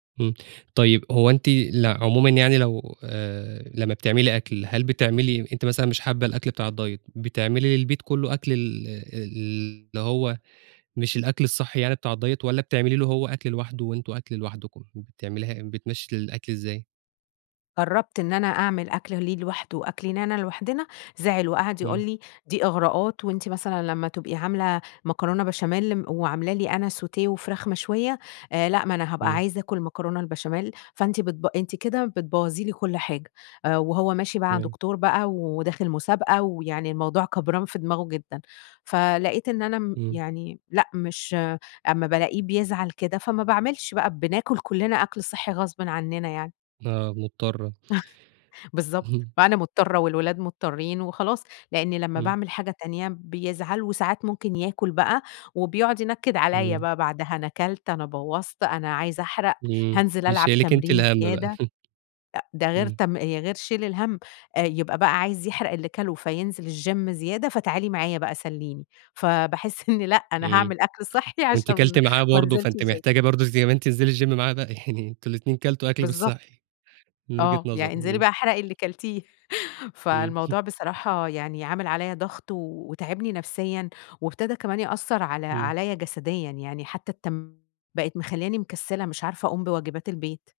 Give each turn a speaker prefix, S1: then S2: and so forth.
S1: إمم، طيب هو أنتِ ل عمومًا يعني لو آآ، لمّا بتعملي أكل، هل بتعملي أنتِ مثلًا مش حابة الأكل بتاع الDiet بتعملي للبيت كله أكل ال ال اللي هو مش الأكل الصحي يعني بتاع الDiet والّا بتعملي له هو أكل لوحده وأنتم أكل لوحدكم، بتعمليها إي بتمشي الأكل إزاي؟
S2: جربت إن أنا أعمل أكل ليه لواحده، وأكل لينا لوحدنا، زعل وقعد يقول
S1: إمم.
S2: لي دي إغراءات وأنتِ مثلًا لما تبقي عاملة مكرونة بشاميل، وعاملة لي أنا Sauté وفراخ مشوية آآ لأ ما أنا هابقى
S1: إمم.
S2: عايزة أكل مكرونة البشاميل، فأنتِ بتب أنتِ كده بتبوظي لي كل حاجة، آآ وهو ماشي مع
S1: تمام.
S2: دكتور بقى وداخل مسابقة، ويعني الموضوع كبران في دماغه جدًا، فلقيت إن أنا ام
S1: إمم.
S2: يعني لأ مش أما بالاقيه بيزعل كده فما باعملش بقى بناكل كلنا أكل صحّي غصبٍ عننا يعني.
S1: آه، مضطرة.
S2: بالضبط
S1: اهم.
S2: فأنا مضطرة والولاد مضطرين وخلاص، لأني لمّا
S1: إمم.
S2: باعمل حاجة تانية بيزعل، وساعات ممكن ياكل بقى، وبيقعد ينكد عليّا
S1: إمم.
S2: بقى بعدها، أنا كلت أنا بوظت أنا عايز أحرق،
S1: امم.
S2: هانزل ألعب
S1: بيشيِّلِك أنتِ
S2: تمرين
S1: الهم بقى.
S2: زيادة، ده غير
S1: إمم.
S2: تـم آآ غير شيل الهم، آآ يبقى بقى عايز يحرق اللي كله، فينزل الGym زيادة فتعالي معايا بقى سلِّيني فباحس إني لأ أنا
S1: إمم،
S2: هاعمل أكل صحّي
S1: وأنتِ
S2: عشان
S1: كلتِ معاه
S2: ما
S1: برضه،
S2: أنزلش
S1: فأنتِ
S2: الGym.
S1: محتاجة برضه زي ما أنتِ انزلي الGym معاه بقى يعني أنتم الاتنين كلتوا أكل مش
S2: بالضبط.
S1: صحّي، من وجهة
S2: آه
S1: نظره،
S2: يعني انزلي
S1: إمم.
S2: بقى احرقي اللي كلتيه
S1: امم.
S2: فالموضوع بصراحة يعني عامل عليّا ضغط وتاعبني نفسيًا، وابتدى كمان يأثّر على
S1: إمم.
S2: عليّا جسديًا يعني حتى التم بقت مخلياني مكسلة مش عارفة أقوم بواجبات البيت.